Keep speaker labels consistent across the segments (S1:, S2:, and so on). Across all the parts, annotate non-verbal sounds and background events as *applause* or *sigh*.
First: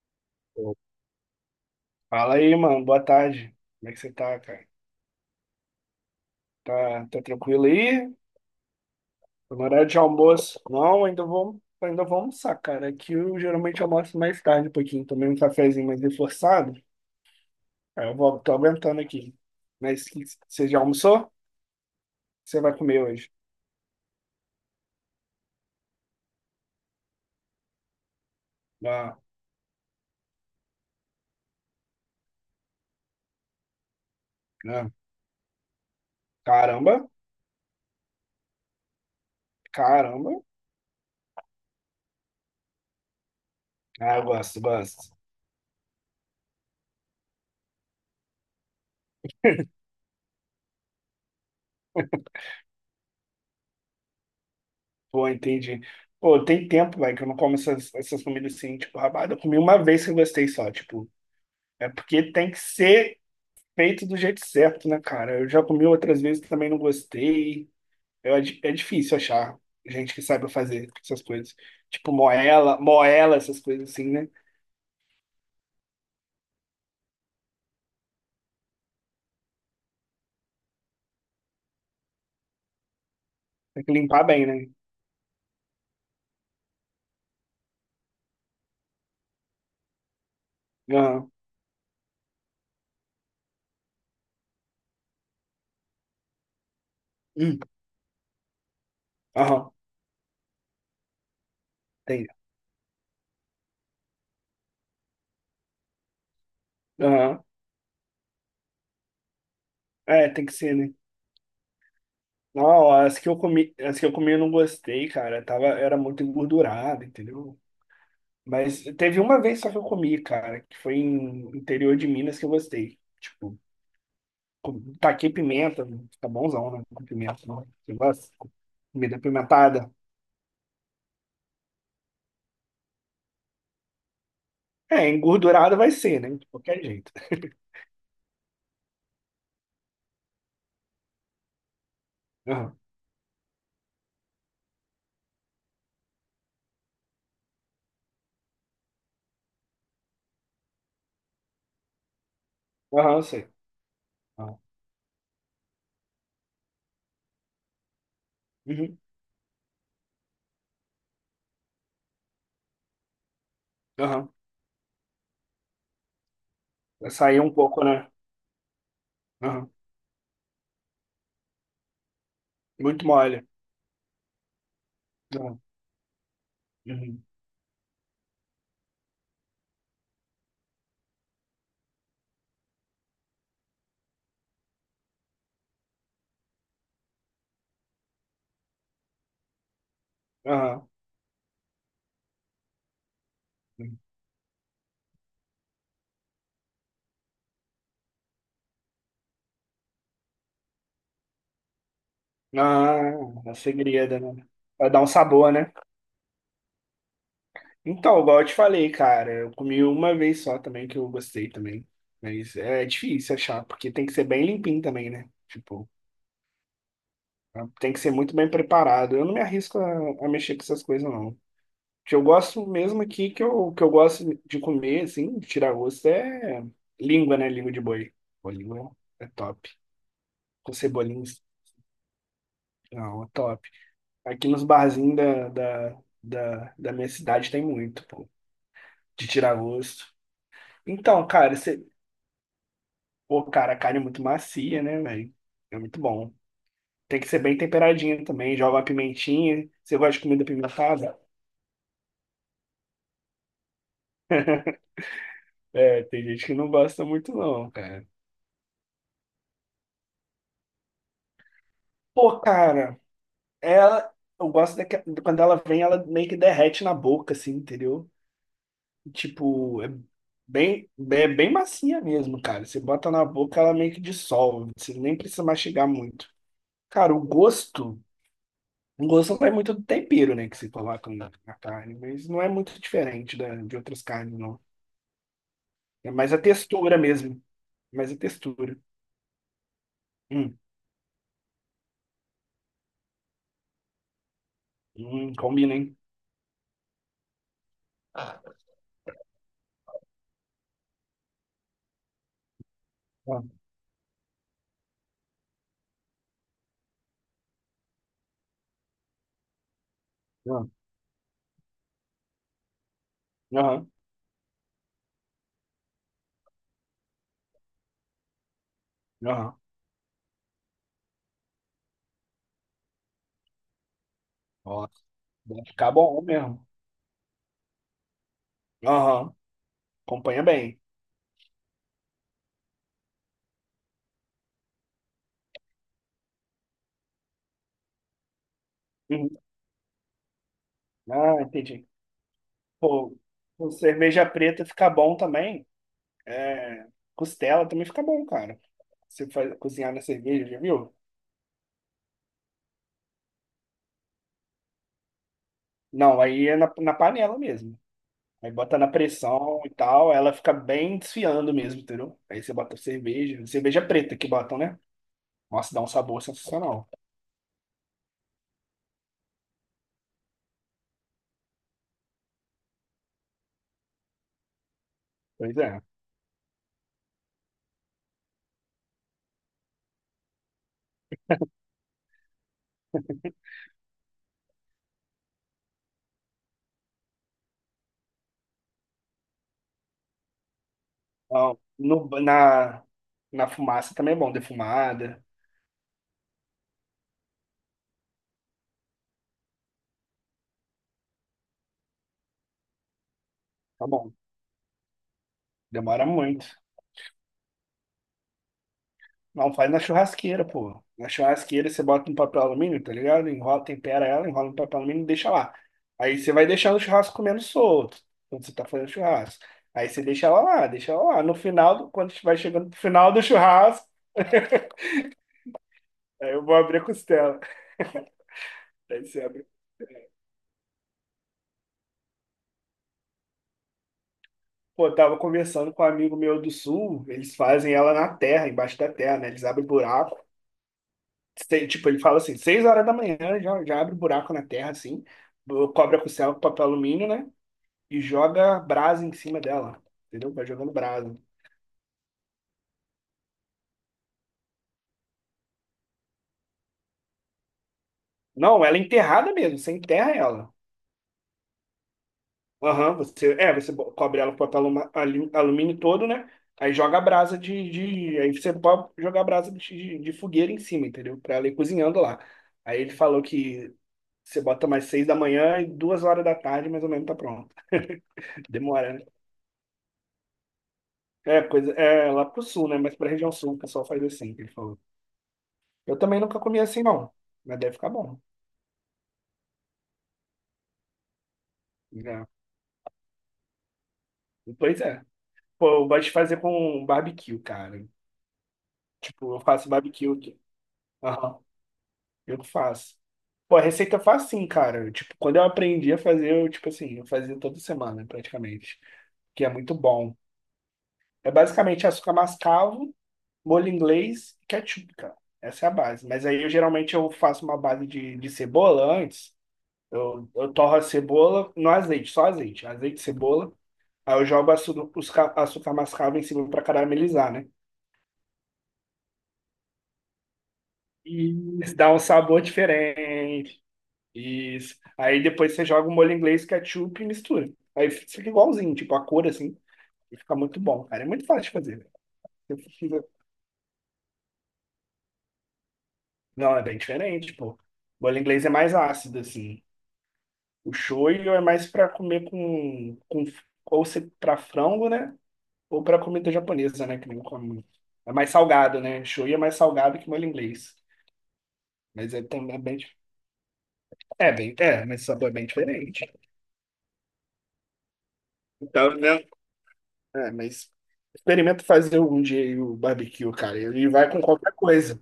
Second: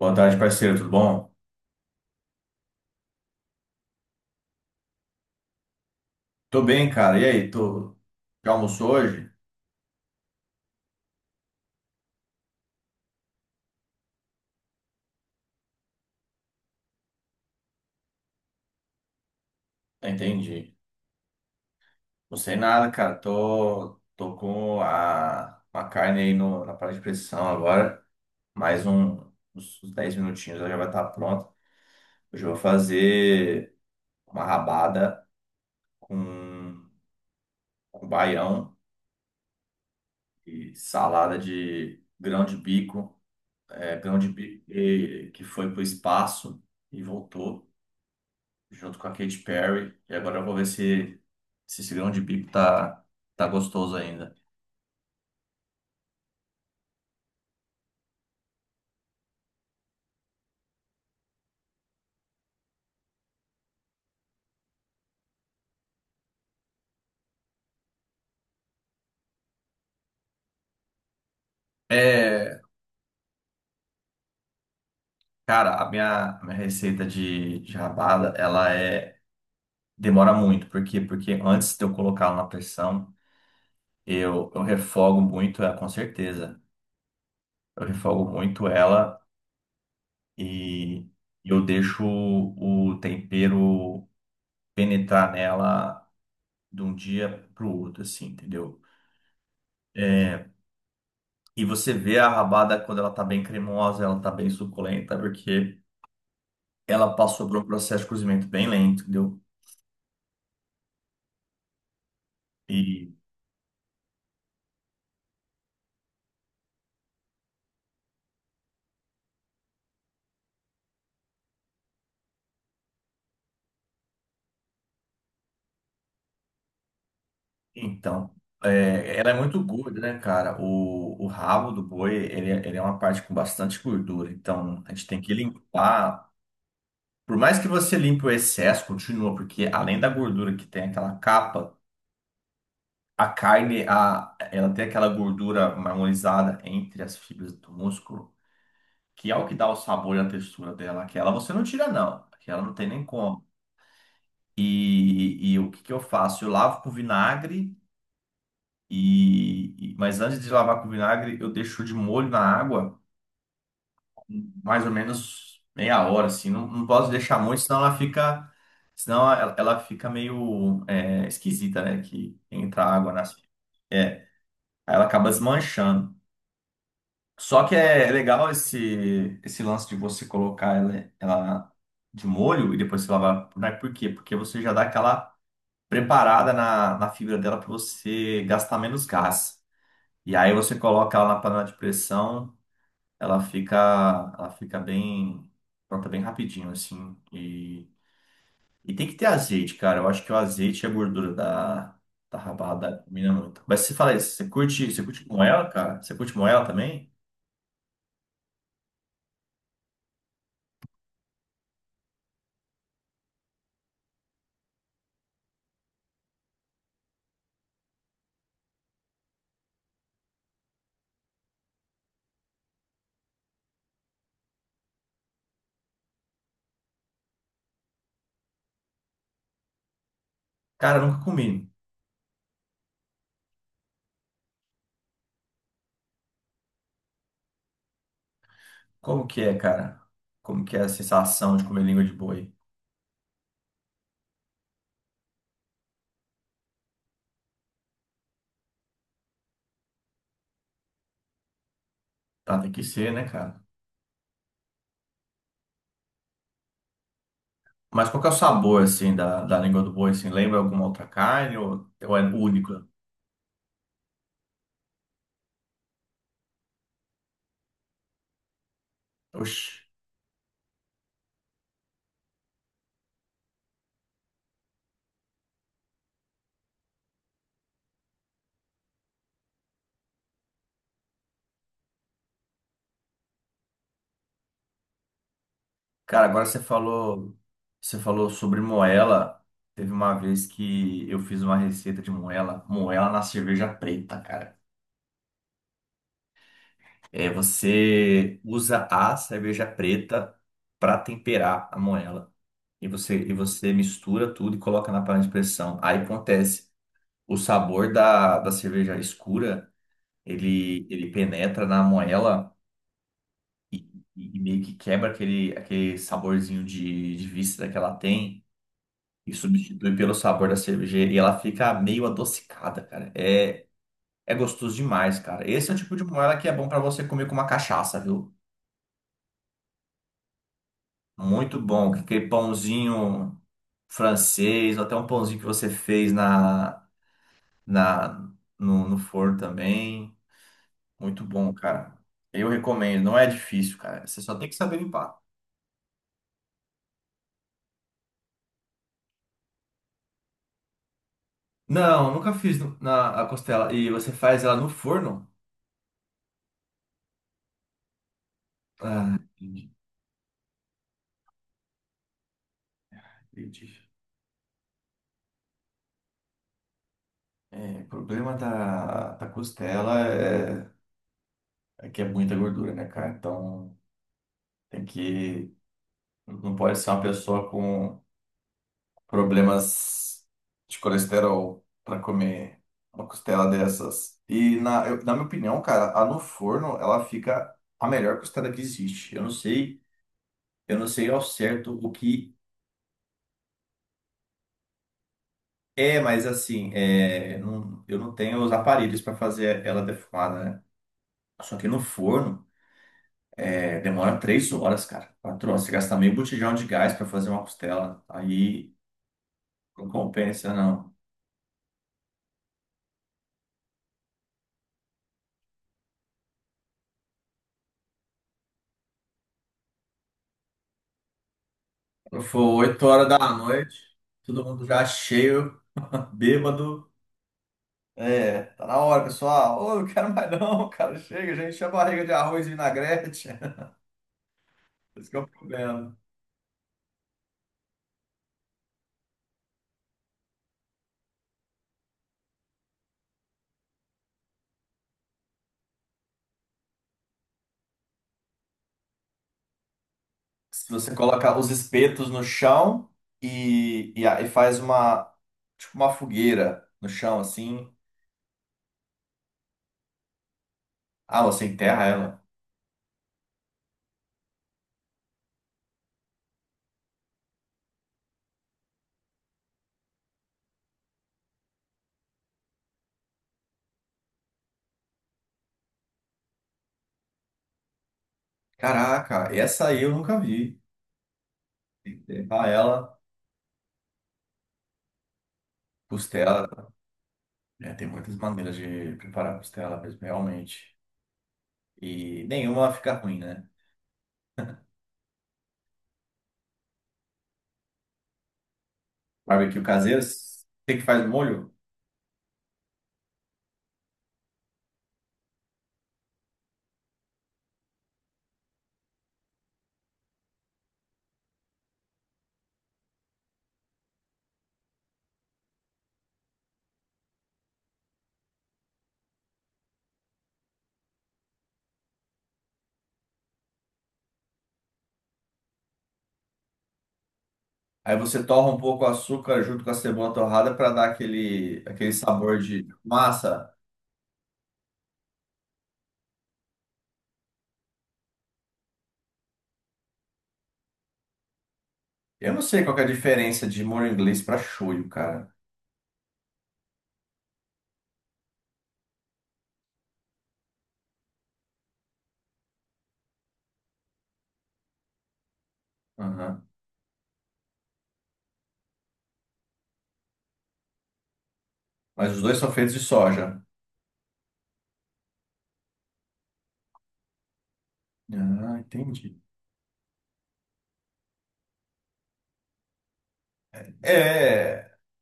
S1: Boa tarde, parceiro, tudo bom?
S2: Fala aí, mano. Boa tarde. Como é que você tá, cara?
S1: Tô bem,
S2: Tá,
S1: cara.
S2: tá
S1: E aí,
S2: tranquilo
S1: tu
S2: aí?
S1: já almoçou hoje?
S2: Tá no horário de almoço? Não, ainda vou almoçar, cara. Aqui eu geralmente almoço mais tarde um pouquinho. Tomei um cafezinho mais reforçado. Aí eu vou, tô aguentando aqui. Mas
S1: Ah,
S2: que- Você
S1: entendi.
S2: já almoçou? O que
S1: Não sei
S2: Você vai
S1: nada,
S2: comer
S1: cara.
S2: hoje?
S1: Tô com uma carne aí no, na panela de pressão agora. Mais um,
S2: Ah,
S1: uns 10 minutinhos, ela já vai estar pronta. Hoje eu vou fazer uma
S2: ah.
S1: rabada com,
S2: Caramba,
S1: com baião
S2: caramba.
S1: e salada de grão de bico. É,
S2: Ah,
S1: grão
S2: eu
S1: de
S2: gosto,
S1: bico
S2: gosto.
S1: que foi pro espaço e voltou junto com a Katy
S2: *laughs*
S1: Perry. E agora eu vou ver se esse grão de bico tá gostoso ainda.
S2: Pô, entendi. Pô, tem tempo, velho, que eu não como essas comidas assim, tipo, rabada. Eu comi uma vez que eu gostei só, tipo. É porque tem que ser feito do jeito certo, né, cara? Eu já comi outras vezes também não gostei. É difícil achar gente que saiba fazer essas coisas. Tipo
S1: É,
S2: moela, moela, essas coisas assim, né?
S1: cara, a minha receita de rabada, ela é demora muito. Por quê? Porque antes de eu colocar ela na pressão,
S2: Tem que limpar bem,
S1: eu
S2: né?
S1: refogo muito ela, com certeza. Eu refogo muito ela e
S2: Aham.
S1: eu deixo o tempero penetrar nela de um dia
S2: Hum,
S1: pro outro, assim, entendeu?
S2: aham.
S1: É, e você vê
S2: Tem.
S1: a rabada quando ela tá bem cremosa, ela tá bem suculenta, porque ela
S2: Aham.
S1: passou por um processo de cozimento bem lento, entendeu?
S2: É, tem que ser, né? Não,
S1: E
S2: as que eu comi eu não gostei, cara. Tava, era muito engordurada, entendeu? Mas teve uma vez só que eu comi, cara, que foi em interior de Minas que eu gostei. Tipo, taquei pimenta, fica bonzão, né? Com pimenta, né? Você gosta?
S1: então, é,
S2: Comida
S1: ela é muito
S2: pimentada.
S1: gorda, né, cara? O rabo do boi, ele é uma parte com bastante gordura, então a gente
S2: É,
S1: tem que
S2: engordurada vai ser,
S1: limpar.
S2: né? De qualquer jeito.
S1: Por mais que
S2: *laughs*
S1: você limpe o excesso, continua, porque além da gordura que tem aquela capa,
S2: Aham,
S1: a carne, a, ela tem aquela gordura marmorizada entre as fibras do músculo, que é o que dá o sabor e a textura dela. Aquela você não tira, não. Aquela não tem nem
S2: aham, eu
S1: como.
S2: sei. Aham,
S1: E o que que eu faço? Eu lavo com vinagre,
S2: uhum.
S1: mas antes de lavar com vinagre, eu deixo de molho na água
S2: Aham.
S1: mais ou menos meia hora, assim. Não posso
S2: Vai
S1: deixar
S2: sair um
S1: muito, senão
S2: pouco,
S1: ela
S2: né?
S1: fica, senão
S2: Aham.
S1: ela fica meio é, esquisita, né? Que entra
S2: Muito
S1: água na.
S2: mole.
S1: É, aí ela acaba
S2: Aham,
S1: desmanchando.
S2: uhum.
S1: Só que é legal esse lance de você colocar ela de molho e depois você lavar por nair. Por quê? Porque você já dá aquela preparada na fibra dela para você gastar menos gás. E aí você
S2: Aham,
S1: coloca ela na panela de pressão, ela fica,
S2: uhum.
S1: ela fica bem pronta bem rapidinho, assim. E tem que ter azeite, cara. Eu acho que o azeite e a gordura da rabada
S2: Ah,
S1: combina
S2: a
S1: muito. Mas você fala
S2: segredo,
S1: isso,
S2: né? Vai dar
S1: você
S2: um
S1: curte
S2: sabor,
S1: moela,
S2: né?
S1: cara? Você curte moela também?
S2: Então, igual eu te falei, cara, eu comi uma vez só também, que eu gostei também. Mas é difícil achar, porque tem que ser bem limpinho também, né? Tipo, tem que ser muito bem preparado. Eu não me arrisco a mexer com essas coisas, não. O que eu gosto mesmo aqui, que eu gosto de comer, assim, de tirar gosto, é língua, né? Língua de boi. Pô, língua é top. Com
S1: Cara, eu
S2: cebolinha,
S1: nunca
S2: assim,
S1: comi.
S2: não, é top. Aqui nos barzinhos da minha cidade tem muito, pô,
S1: Como
S2: de
S1: que é,
S2: tirar
S1: cara?
S2: gosto.
S1: Como que é a
S2: Então,
S1: sensação
S2: cara,
S1: de comer
S2: você...
S1: língua de boi?
S2: Pô, cara, a carne é muito macia, né, velho? É muito bom. Tem que ser bem temperadinho também. Joga uma pimentinha. Você gosta de comida pimentada?
S1: Tá, tem que ser, né, cara?
S2: É, tem gente que não gosta muito, não, cara.
S1: Mas qual que é o sabor, assim, da língua do boi, assim? Lembra alguma outra carne ou é
S2: Pô,
S1: única?
S2: cara, ela. Eu gosto de quando ela vem, ela meio que derrete na boca, assim, entendeu?
S1: Oxi.
S2: Tipo, é bem macia mesmo, cara. Você bota na boca, ela meio que dissolve. Você nem precisa mastigar muito. Cara, o gosto. O gosto vai muito do tempero, né, que você coloca na, na carne, mas não é muito diferente de outras carnes, não. É
S1: Cara,
S2: mais a
S1: agora
S2: textura mesmo.
S1: você
S2: Mais a
S1: falou sobre
S2: textura.
S1: moela. Teve uma vez
S2: Hum,
S1: que eu fiz uma receita de moela, moela na cerveja preta, cara.
S2: combina, hein?
S1: É, você
S2: Ah,
S1: usa a cerveja preta para temperar a moela. E
S2: ah,
S1: você mistura tudo e coloca na panela de pressão. Aí acontece o sabor da cerveja escura,
S2: ah,
S1: ele penetra na moela
S2: Aham,
S1: e meio que quebra aquele, aquele saborzinho de víscera que ela tem e
S2: aham.
S1: substitui pelo sabor da cerveja e ela fica meio adocicada, cara. É, é gostoso
S2: Ó,
S1: demais, cara.
S2: vai
S1: Esse é o
S2: ficar
S1: tipo de
S2: bom
S1: moela que é
S2: mesmo.
S1: bom pra você comer com uma cachaça, viu?
S2: Aham, acompanha bem.
S1: Muito bom. Aquele pãozinho francês, ou até um pãozinho que você fez na, na, no forno
S2: Uhum.
S1: também. Muito
S2: Ah,
S1: bom,
S2: entendi.
S1: cara. Eu recomendo,
S2: Pô,
S1: não é
S2: com
S1: difícil, cara. Você
S2: cerveja
S1: só tem que
S2: preta
S1: saber
S2: fica bom
S1: limpar.
S2: também. É, costela também fica bom, cara. Você faz, cozinhar na cerveja, já viu?
S1: Não, nunca fiz no- na a costela. E você faz ela no forno?
S2: Não, aí é na panela mesmo. Aí bota na
S1: Ah,
S2: pressão e
S1: entendi,
S2: tal, ela fica bem desfiando mesmo, entendeu? Aí você bota cerveja,
S1: entendi.
S2: cerveja preta que botam, né? Nossa, dá um sabor sensacional.
S1: É, o problema da costela é, é que é muita gordura, né, cara? Então tem que.
S2: Pois é.
S1: Não pode ser uma pessoa com problemas de colesterol para comer uma costela dessas. E na, eu- na minha opinião, cara, a no forno ela fica a melhor costela que existe. Eu não sei. Eu não sei ao
S2: Ó,
S1: certo o
S2: No,
S1: que
S2: na, na fumaça também é bom, defumada.
S1: é, mas assim, é, não- eu não tenho os aparelhos para fazer ela defumada, né? Só que no forno, é,
S2: Tá bom.
S1: demora 3 horas, cara. 4 horas. Você gasta
S2: Demora
S1: meio
S2: muito.
S1: botijão de gás para fazer uma costela. Aí
S2: Não, faz na
S1: não
S2: churrasqueira,
S1: compensa,
S2: pô.
S1: não.
S2: Na churrasqueira você bota um papel alumínio, tá ligado? Enrola, tempera ela, enrola no papel alumínio e deixa lá. Aí você vai deixando o churrasco comendo solto, quando você tá fazendo churrasco. Aí você deixa ela lá. No final, do- Quando
S1: Quando
S2: vai
S1: for
S2: chegando pro
S1: oito horas
S2: final
S1: da
S2: do
S1: noite,
S2: churrasco,
S1: todo mundo já cheio, *laughs*
S2: aí eu vou abrir a
S1: bêbado.
S2: costela. *laughs*
S1: É, tá na hora,
S2: Aí você abre.
S1: pessoal. Ô, eu não quero mais não, cara. Chega, gente. Enche a barriga de arroz e vinagrete. *laughs*
S2: Pô, eu
S1: Esse que
S2: tava
S1: é o
S2: conversando com um
S1: problema.
S2: amigo meu do sul, eles fazem ela na terra, embaixo da terra, né? Eles abrem buraco. Tipo, ele fala assim, 6 horas da manhã já abre buraco na terra, assim, cobre a costela com papel alumínio, né? E joga brasa em cima dela. Entendeu? Vai
S1: Se
S2: jogando
S1: você
S2: brasa.
S1: coloca os espetos no chão e, a- e faz uma, tipo uma fogueira no chão, assim.
S2: Não, ela é enterrada mesmo, você enterra ela.
S1: Ah, você enterra ela.
S2: Aham, você, é, você cobre ela com papel alumínio todo, né? Aí joga a brasa de, de. Aí você pode jogar a brasa de fogueira em cima, entendeu? Pra ela ir cozinhando lá. Aí ele falou que você bota mais 6 da manhã e 2 horas da tarde, mais ou menos, tá pronto. *laughs* Demora, né?
S1: Caraca, essa aí eu nunca vi.
S2: É, coisa, é lá pro
S1: Enterrar
S2: sul, né? Mas
S1: ela,
S2: pra região sul o pessoal faz assim, que ele falou. Eu também nunca comi
S1: costela.
S2: assim, não. Mas
S1: É,
S2: deve
S1: tem
S2: ficar
S1: muitas
S2: bom.
S1: maneiras de preparar costela mesmo, realmente. E
S2: É.
S1: nenhuma fica ruim, né?
S2: Pois é. Pô, eu gosto de fazer com barbecue, cara. Tipo, eu
S1: Barbecue
S2: faço
S1: caseiro,
S2: barbecue aqui.
S1: tem que faz
S2: Aham,
S1: molho.
S2: eu que faço. Pô, a receita eu faço sim, cara. Tipo, quando eu aprendi a fazer, eu, tipo assim, eu fazia toda semana, praticamente. Que é muito bom. É basicamente açúcar mascavo, molho inglês e ketchup, cara. Essa é a base. Mas aí, eu geralmente, eu faço uma base de cebola antes. Eu torro a cebola no azeite, só azeite. Azeite, cebola. Aí eu jogo açúcar, açúcar mascavo em cima pra caramelizar, né?
S1: Aí você torra um pouco o açúcar junto com a cebola torrada para dar aquele,
S2: Isso,
S1: aquele
S2: dá um
S1: sabor
S2: sabor
S1: de massa.
S2: diferente. Isso. Aí depois você joga o molho inglês, ketchup e mistura. Aí fica igualzinho, tipo, a cor assim. E fica muito bom, cara. É muito fácil de fazer.
S1: Eu não sei qual que é a diferença de molho inglês para shoyu, cara.
S2: Não, é bem diferente, pô. Molho inglês é mais ácido, assim. O shoyu é mais pra comer com ou se, pra frango, né? Ou pra comida
S1: Aham.
S2: japonesa, né? Que nem come muito. É mais salgado, né? Shoyu é mais salgado que molho inglês.
S1: Mas
S2: Mas
S1: os
S2: é
S1: dois são
S2: também é
S1: feitos
S2: bem.
S1: de
S2: Dif-
S1: soja.
S2: É, bem, é, mas o sabor é bem diferente.
S1: Ah,
S2: Então,
S1: entendi.
S2: né? É, mas experimenta fazer um dia aí o barbecue, cara. Ele vai com qualquer
S1: É,
S2: coisa.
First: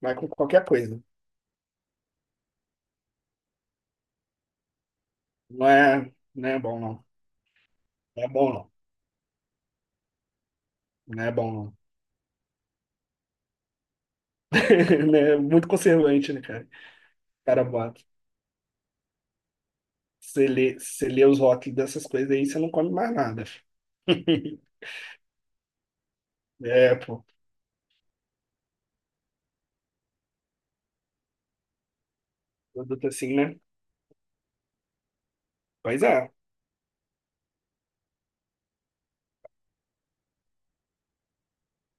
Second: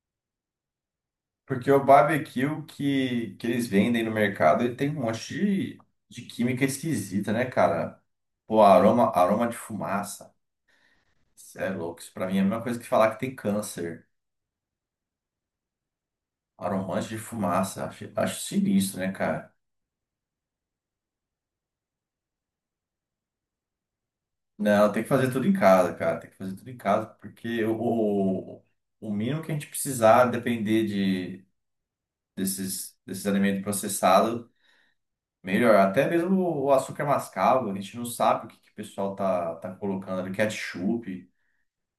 S2: Vai com qualquer coisa.
S1: porque o barbecue que eles vendem no mercado, ele tem um monte de, de
S2: Não é
S1: química
S2: bom, não.
S1: esquisita, né, cara?
S2: Não é bom,
S1: Pô,
S2: não.
S1: aroma, aroma de fumaça.
S2: Não é bom,
S1: Isso é
S2: não.
S1: louco. Isso pra mim é a mesma coisa que falar que tem câncer.
S2: *laughs* Não, é muito conservante, né, cara?
S1: Aromante de
S2: O Cara,
S1: fumaça.
S2: bota.
S1: Acho, acho sinistro, né, cara?
S2: Você lê os rótulos dessas coisas aí, você não come mais nada. *laughs*
S1: Não, tem que fazer tudo em casa, cara. Tem que fazer tudo em
S2: É,
S1: casa,
S2: pô.
S1: porque o mínimo que a gente precisar depender desses,
S2: Produto
S1: desses
S2: assim, né?
S1: alimentos processados. Melhor,
S2: Pois
S1: até
S2: é.
S1: mesmo o açúcar mascavo, a gente não sabe o que, que o pessoal tá colocando ali, ketchup,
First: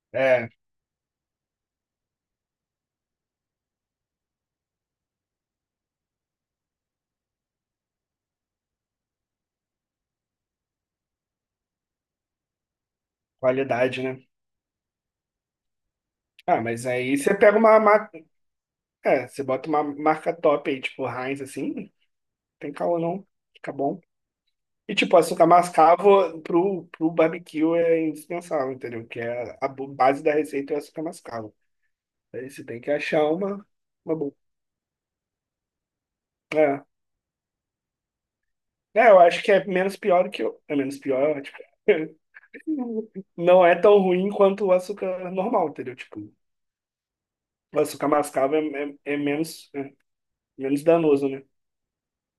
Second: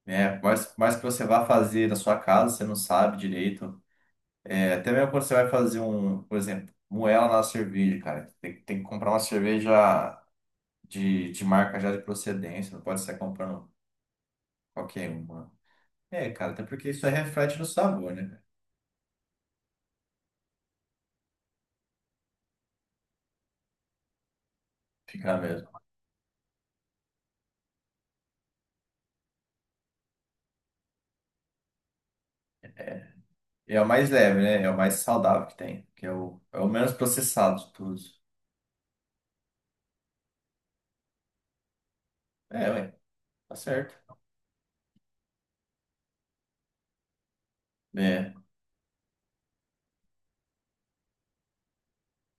S1: né?
S2: É,
S1: Mas que você vá fazer na sua casa, você não sabe direito. É, até mesmo quando você vai fazer um, por exemplo, moela na cerveja, cara. Tem, tem que comprar uma cerveja de marca já de procedência, não pode sair comprando
S2: qualidade, né?
S1: qualquer uma. É, cara,
S2: Ah,
S1: até
S2: mas
S1: porque isso aí
S2: aí você pega
S1: reflete no
S2: uma
S1: sabor,
S2: marca.
S1: né, cara?
S2: É, você bota uma marca top aí, tipo Heinz, assim. Tem caô, não. Fica bom. E, tipo,
S1: Fica
S2: açúcar
S1: mesmo.
S2: mascavo pro barbecue é indispensável, entendeu? Que é a, base da receita é o açúcar mascavo. Aí você tem que achar
S1: E é o mais
S2: uma boa.
S1: leve, né? É o mais saudável que tem, que é é o
S2: É.
S1: menos processado de todos.
S2: É, eu acho que é menos pior do que o. É menos pior, tipo.
S1: É, ué,
S2: *laughs*
S1: tá
S2: Não é
S1: certo.
S2: tão ruim quanto o açúcar normal, entendeu? Tipo, o açúcar
S1: É.
S2: mascavo é, é menos danoso, né?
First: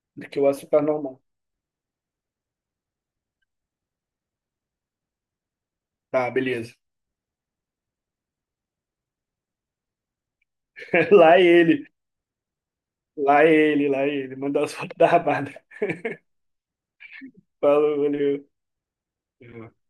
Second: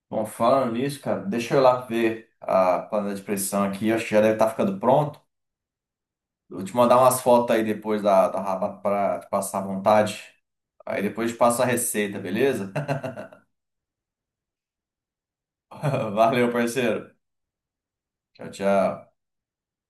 S1: Bom,
S2: Do que o
S1: falando
S2: açúcar
S1: nisso,
S2: normal.
S1: cara, deixa eu ir lá ver a panela de pressão aqui. Acho que já deve estar ficando pronto.
S2: Tá,
S1: Eu vou
S2: beleza.
S1: te mandar umas fotos aí depois da rabata para te passar à vontade. Aí
S2: *laughs*
S1: depois te
S2: Lá é
S1: passo a
S2: ele,
S1: receita, beleza?
S2: lá é ele, lá é ele. Mandar as fotos da rabada.
S1: *laughs*
S2: *laughs*
S1: Valeu, parceiro.
S2: Falou, valeu.
S1: Tchau, tchau.
S2: É.